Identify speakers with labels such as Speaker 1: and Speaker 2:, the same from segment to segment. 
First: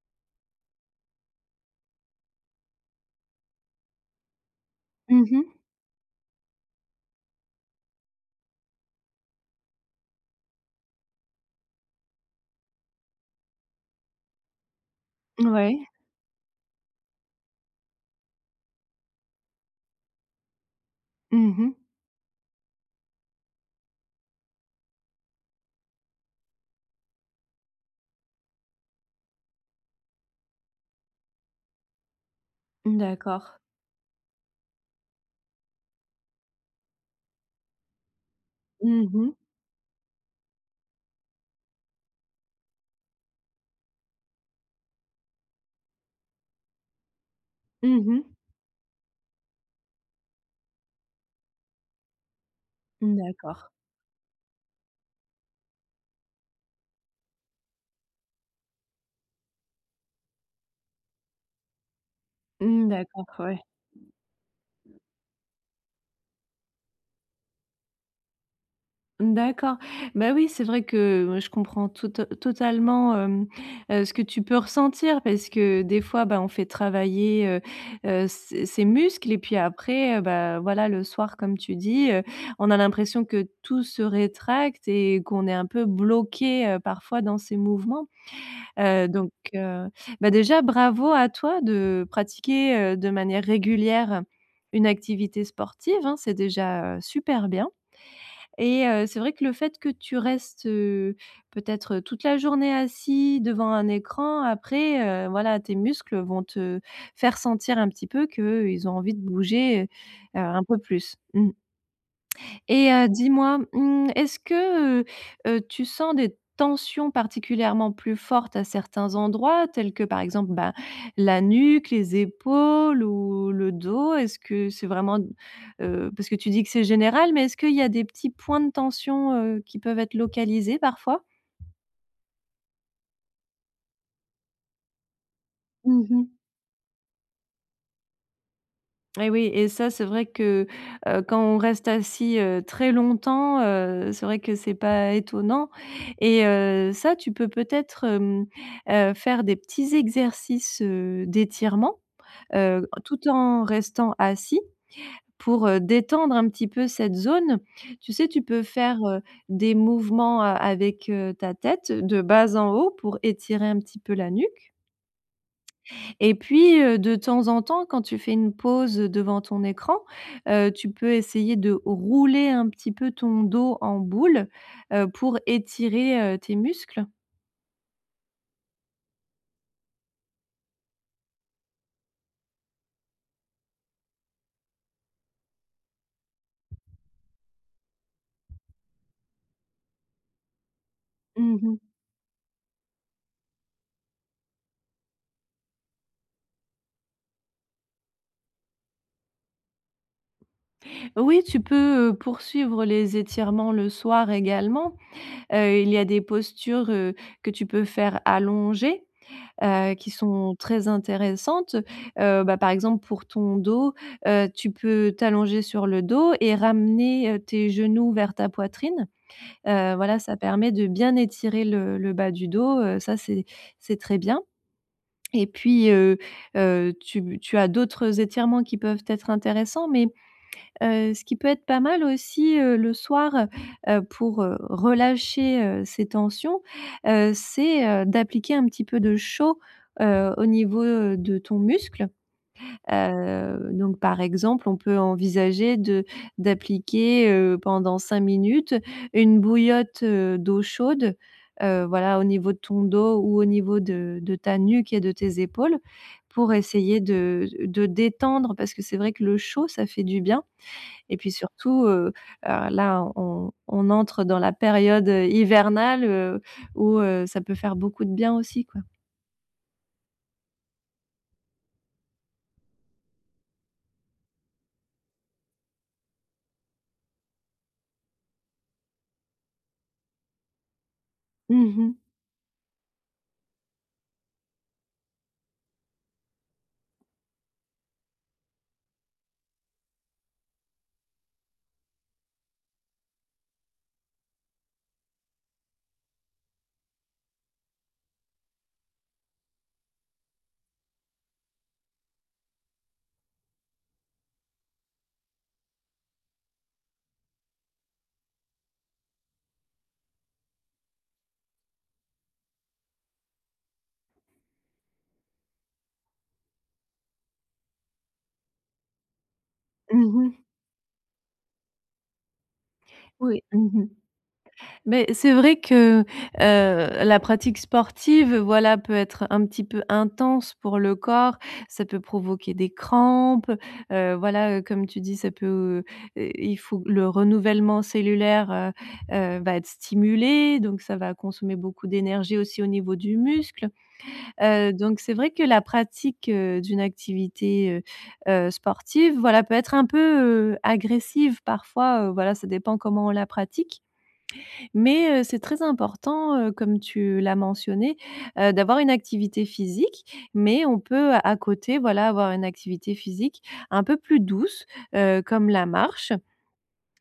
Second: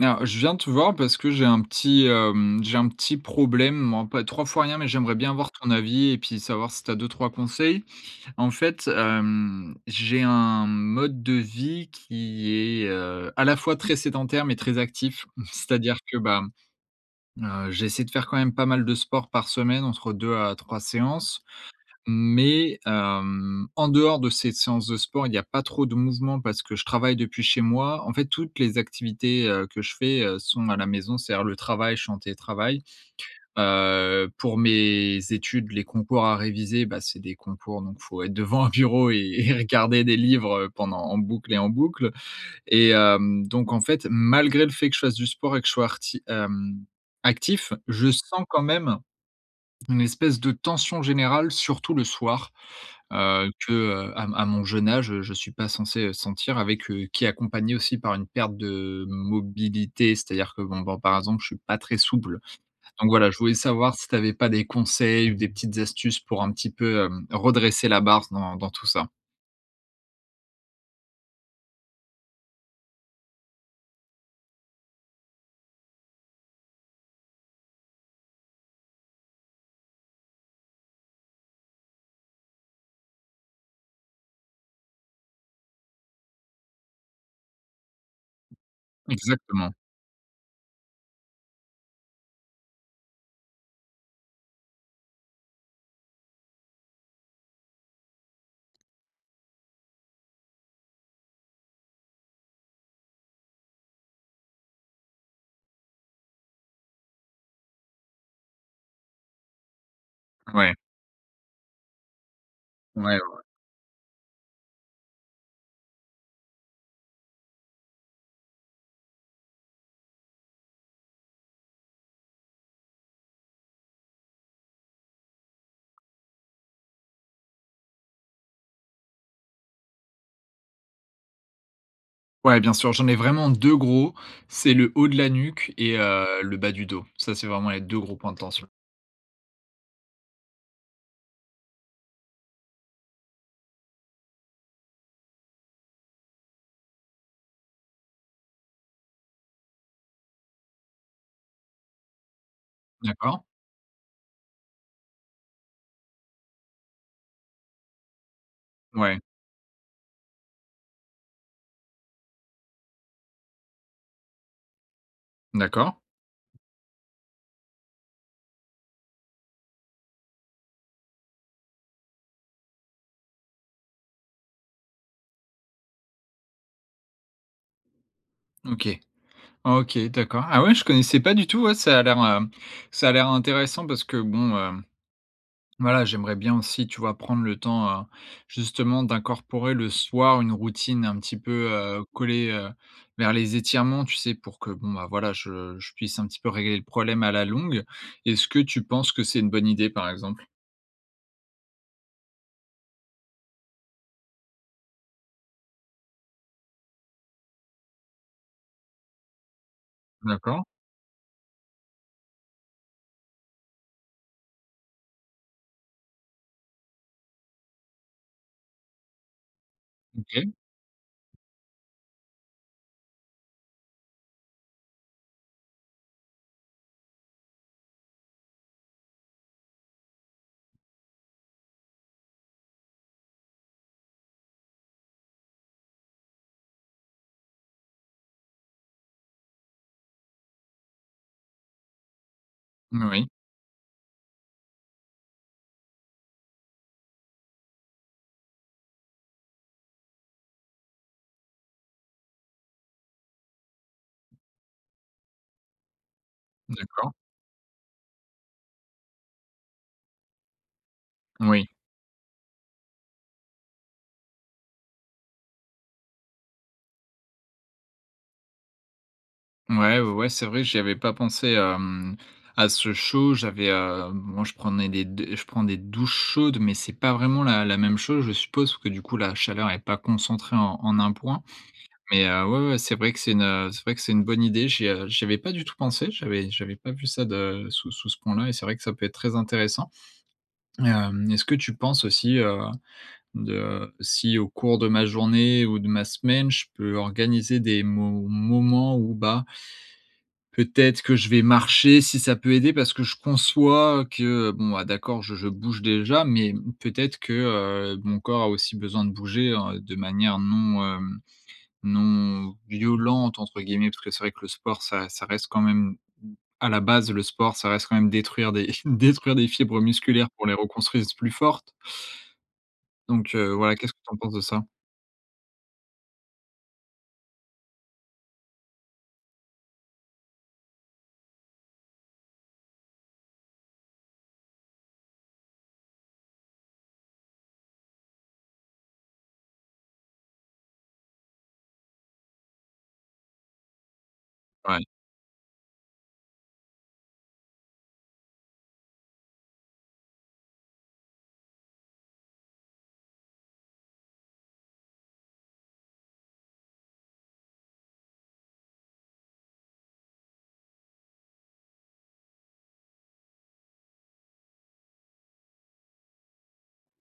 Speaker 1: Alors je viens de te voir parce que j'ai un petit, hem j'ai un petit problème en pas trois fois rien, mais j'aimerais
Speaker 2: Mmh
Speaker 1: bien avoir
Speaker 2: mh.
Speaker 1: ton avis et puis savoir si tu as 2-3 conseils? En fait, hem, j'ai un mode de vie qui est, heu, à la fois très sédentaire mais très actif,
Speaker 2: N ouais.
Speaker 1: c'est-à-dire que bah, mmh, heu, j'essaie de faire quand même pas mal de sport par semaine entre 2 à 3 séances,
Speaker 2: Mmh mh.
Speaker 1: mais hem, en dehors de ces séances de sport, il y a pas trop de mouvement parce que je travaille depuis chez moi. En fait, toutes les activités, heu, que je fais, heu, sont à la maison, c'est-à-dire, le travail, je suis en télétravail,
Speaker 2: Mmh d'accord.
Speaker 1: heu, pour mes études, les concours à réviser, bah, c'est des concours donc il faut être devant un
Speaker 2: Mmh
Speaker 1: bureau et
Speaker 2: mh.
Speaker 1: et regarder des livres, heu, pendant en boucle et en boucle et hem, donc en fait, malgré le fait que je fasse du sport et que je sois arti hem, actif.
Speaker 2: Mmh
Speaker 1: Je
Speaker 2: mh.
Speaker 1: sens quand même, une espèce de tension générale, surtout le soir,
Speaker 2: Mmh
Speaker 1: heu,
Speaker 2: d'accord.
Speaker 1: que, heu, à à mon jeune âge, heu, je suis pas censé, heu, sentir avec heu, qui est accompagné aussi par une perte de mobilité, c'est-à-dire que bon, ben, par exemple, je suis pas très souple,
Speaker 2: Mmh,
Speaker 1: donc
Speaker 2: d'accord,
Speaker 1: voilà, je voulais
Speaker 2: ouais.
Speaker 1: savoir si tu avais pas des conseils ou des petites astuces pour un petit peu, hem, redresser la barre s dans dans tout ça?
Speaker 2: Mmh d'accord. Bah oui, c'est vrai que moi je comprends tote totalement, hem, heu, ce que tu peux ressentir parce que des fois bah, on fait travailler, heu heu, ses ses muscles et puis après, heu, bah, voilà le soir comme tu dis, heu, on a l'impression que tout se rétracte, et qu'on est un peu bloqué, heu, parfois dans ces mouvements, heu, donc
Speaker 1: Exactement.
Speaker 2: heu, bah, déjà bravo à toi de pratiquer, heu, de manière régulière une activité sportive, hein. C'est déjà, heu, super bien et heu, c'est vrai que le fait que tu restes, heu, peut-être, heu, toute la journée assis devant un écran, après, heu, voilà, tes muscles, heu, vont te faire sentir un petit peu qu'ils ont envie de bouger, heu heu, un
Speaker 1: Ouais.
Speaker 2: peu plus. Mmh et heu,
Speaker 1: Ouais, ouais.
Speaker 2: dis-moi, mmh est-ce que, heu heu, tu sens des tensions particulièrement plus fortes à certains endroits, tels que par exemple bah, la nuque, les épaules ou le dos? Est-ce que c'est vraiment d heu, parce que tu dis que c'est général, mais est-ce qu'il y a des petits points de tension, heu, qui peuvent être localisés parfois?
Speaker 1: Ouais, bien sûr, j'en ai vraiment 2 gros. C'est le haut de la nuque et
Speaker 2: Mmh
Speaker 1: heu,
Speaker 2: mh.
Speaker 1: le bas du dos. Ça, c'est vraiment les 2 gros points de tension.
Speaker 2: Et oui et ça c'est vrai que, heu, quand on reste assis, heu, très longtemps, heu, c'est vrai que c'est pas étonnant et heu, ça, tu peux peut-être, hem, heu, faire des petits exercices, heu, d'étirement, heu, tout
Speaker 1: D'accord.
Speaker 2: en restant assis pour, heu, détendre un petit peu cette zone. Tu sais, tu peux faire,
Speaker 1: Ouais.
Speaker 2: heu, des mouvements a avec heu, ta tête de bas en haut pour étirer un petit peu la nuque
Speaker 1: D'accord.
Speaker 2: et puis heu, de temps en temps, quand tu fais une pause devant ton écran, heu, tu peux essayer de rouler un petit peu ton dos en boule, heu, pour étirer, heu, tes muscles.
Speaker 1: OK. OK, d'accord. Ah ouais, je connaissais pas du tout ouais, ça a l'air, hem, ça a l'air intéressant parce que bon, hem, voilà, j'aimerais bien aussi tu vois prendre le temps, heu, justement d'incorporer le soir une routine un petit
Speaker 2: Mmh
Speaker 1: peu,
Speaker 2: mh.
Speaker 1: heu, collée, heu, vers les étirements. Tu sais pour que bon, bah, voilà je je puisse un petit peu régler le problème à la longue. Est-ce que tu penses que c'est une bonne idée par exemple?
Speaker 2: Oui, tu peux, heu, poursuivre les étirements le soir également, heu, il y a des postures, heu, que tu peux faire allongé, heu, qui sont
Speaker 1: D'accord.
Speaker 2: très intéressantes, heu, bah, par exemple pour ton dos, heu, tu peux t'allonger sur le dos et ramener, heu, tes genoux vers ta poitrine, heu, voilà. Ça
Speaker 1: OK.
Speaker 2: permet de bien étirer le le bas du dos, heu, ça c'est c'est très bien et puis, heu heu, tu b tu as d'autres étirements qui peuvent être intéressants. Mais heu, ce qui peut être pas mal aussi, heu, le soir, heu, pour heu, relâcher, heu, ces tensions, heu, c'est heu, d'appliquer un petit peu de chaud, heu, au niveau, heu, de ton muscle,
Speaker 1: N oui.
Speaker 2: heu, donc par exemple, on peut envisager de d'appliquer, heu, pendant 5 minutes une bouillotte, heu, d'eau chaude, heu, voilà. Au niveau de ton dos ou au niveau de de ta nuque et de tes épaules pour essayer
Speaker 1: D'accord.
Speaker 2: de de détendre parce que c'est vrai que le chaud, ça fait du bien et puis
Speaker 1: Oui.
Speaker 2: surtout, heu, alors là on on entre dans la période, heu, hivernale, heu où heu, ça peut faire beaucoup de bien aussi, quoi.
Speaker 1: Mouais. Ouais, ouais, c'est vrai j'y avais pas pensé à mmh à ce chaud, j'avais hem moi je prenais des d je prends des douches chaudes, mais c'est pas vraiment la la même chose, je suppose parce que du coup la chaleur est pas concentrée en en un point,
Speaker 2: Mmh mh.
Speaker 1: mais heu, ouais, ouais, c'est vrai que c'est une, heu c'est vrai que c'est une bonne idée, j'y a j'y avais pas du tout pensé. J'avais j'avais pas vu ça de sous sous ce point là et c'est vrai que ça peut être très intéressant, hem. Est-ce que tu penses aussi, heu, de si au cours de ma journée ou de ma semaine, je peux organiser des mo moments, où, bah peut-être que je vais marcher si ça peut aider parce que je conçois, heu, que, bon, bah, d'accord, je je bouge déjà, mais mmh, peut-être que, heu, mon corps a aussi besoin de bouger, heu, de manière non, hem «non violente» entre guillemets parce que c'est vrai que le sport ça ça reste quand même m à la base le sport, ça reste quand même détruire des détruire des fibres
Speaker 2: Mmh
Speaker 1: musculaires
Speaker 2: mh.
Speaker 1: pour les reconstruire plus fortes donc
Speaker 2: Oui,
Speaker 1: heu,
Speaker 2: mmh
Speaker 1: ouais,
Speaker 2: mh.
Speaker 1: qu'est-ce que tu en penses de ça?
Speaker 2: Beh, c'est vrai que, heu, la pratique sportive, heu, voilà, peut être un petit peu intense pour le corps, ça peut provoquer des crampes, heu, voilà. Comme tu dis ça peut, heu et il faut le renouvellement cellulaire, heu heu, va être stimulé, donc ça va consommer beaucoup d'énergie aussi au niveau du muscle, heu,
Speaker 1: Ouais.
Speaker 2: donc c'est vrai que la pratique, heu, d'une activité, heu heu, sportive, voilà peut être un peu, heu, agressive parfois, heu, voilà, ça dépend comment on la pratique mais heu, c'est très important, heu, comme tu l'as mentionné, heu, d'avoir une activité physique. Mais on peut à côté, voilà, avoir une activité physique un peu plus douce, heu, comme la marche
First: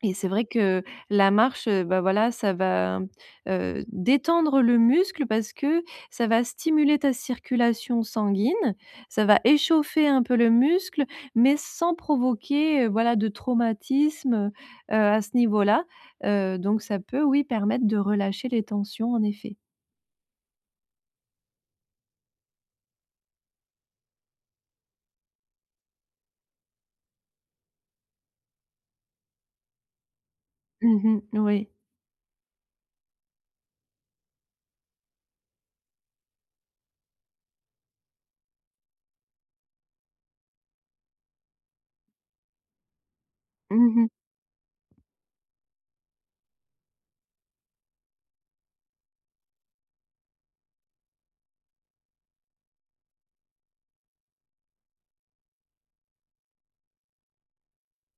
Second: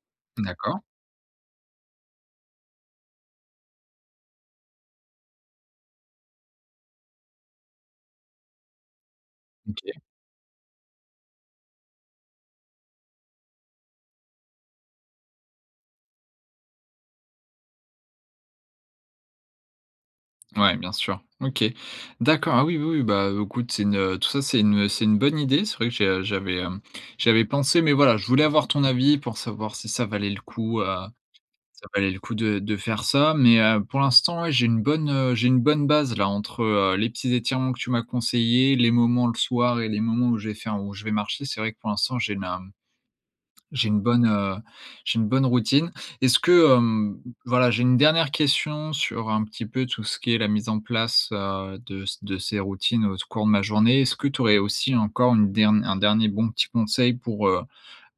Speaker 2: et c'est vrai
Speaker 1: D'accord.
Speaker 2: que la marche, heu, bah, voilà ça va mmh, heu, détendre le muscle parce que, ça va stimuler ta circulation sanguine, ça va
Speaker 1: OK.
Speaker 2: échauffer un peu le muscle, mais sans provoquer, heu, voilà de traumatisme, heu heu, à ce niveau-là, heu, donc ça peut, oui, permettre de relâcher les tensions, en effet.
Speaker 1: Ouais, bien sûr. OK. D'accord. Ah oui, oui, oui! Bah, heu, écoute, c'est une, heu, tout ça, c'est une, heu, c'est une bonne idée, c'est vrai que j'ai, heu, j'avais, hem, j'avais pensé, mais voilà, je voulais avoir ton avis pour savoir si ça valait le coup, heu,
Speaker 2: Mmh, n oui.
Speaker 1: ça valait le coup de de faire ça. Mais, heu, pour l'instant ouais, j'ai une bonne, heu, j'ai une bonne base là, entre, heu, les petits étirements que tu m'as conseillés, les moments le soir et les moments où je vais faire où je vais marcher, c'est vrai que pour l'instant, j'ai une, hem, j'ai
Speaker 2: Mmh
Speaker 1: une
Speaker 2: mh.
Speaker 1: bonne, heu, j'ai une bonne routine. Est-ce que, hem, voilà, j'ai une dernière question sur un petit peu tout ce qui est la mise en place, heu, de s de ces routines au cours de ma journée. Est-ce que tu aurais aussi encore une dern un dernier bon petit conseil pour, heu,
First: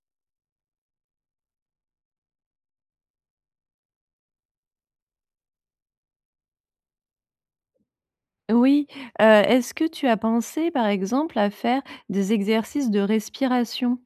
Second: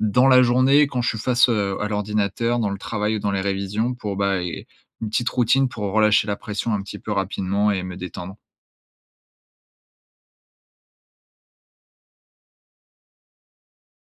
Speaker 1: dans la journée, quand je suis face, heu, à l'ordinateur dans le travail ou dans les révisions, pour bah, heu, une petite routine pour relâcher la pression un petit peu rapidement et me détendre?
Speaker 2: Oui, heu, est-ce que tu as pensé, par exemple, à faire des exercices de respiration?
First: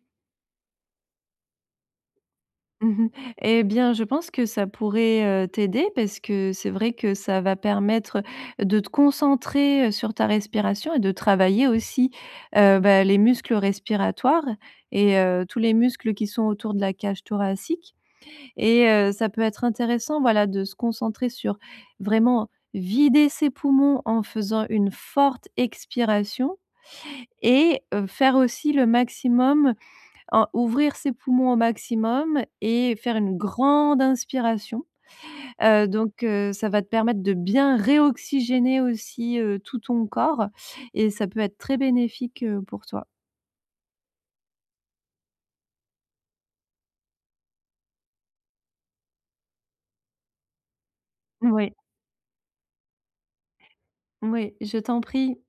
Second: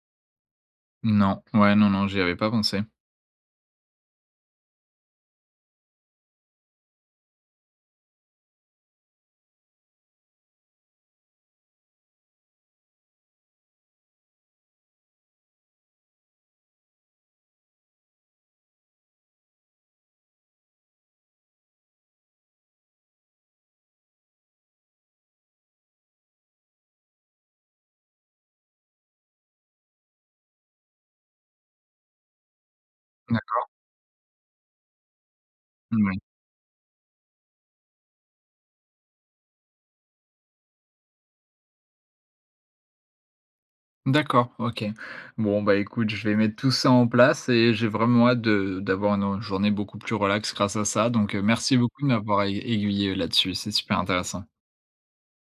Speaker 1: Non, ouais, non, non, j'y avais pas pensé.
Speaker 2: Mmh mh. Et bien, je pense que ça pourrait, heu, t'aider parce que c'est vrai que ça va permettre, heu, de te concentrer, heu, sur ta respiration et de travailler aussi, heu, bah, les muscles respiratoires et heu, tous les muscles qui sont autour de la cage thoracique. Et heu, ça peut être intéressant, voilà, de se concentrer sur, vraiment, vider ses poumons en faisant une forte expiration et heu, faire aussi le maximum, heu, ouvrir ses poumons au maximum et faire une
Speaker 1: D'accord.
Speaker 2: grande inspiration. Heu,
Speaker 1: Moui.
Speaker 2: donc, heu, ça va te permettre de bien réoxygéner aussi, heu, tout ton corps, et ça peut être très bénéfique, heu, pour toi.
Speaker 1: D'accord, OK. Bon, bah, écoute, je vais mettre tout ça en place et j'ai vraiment hâte de d'avoir une, heu, journée beaucoup plus relax grâce à ça. Donc, heu,
Speaker 2: Moui.
Speaker 1: merci beaucoup de m'avoir aigu aiguillé, heu, là-dessus, c'est super intéressant.
Speaker 2: Moui, je t'en prie!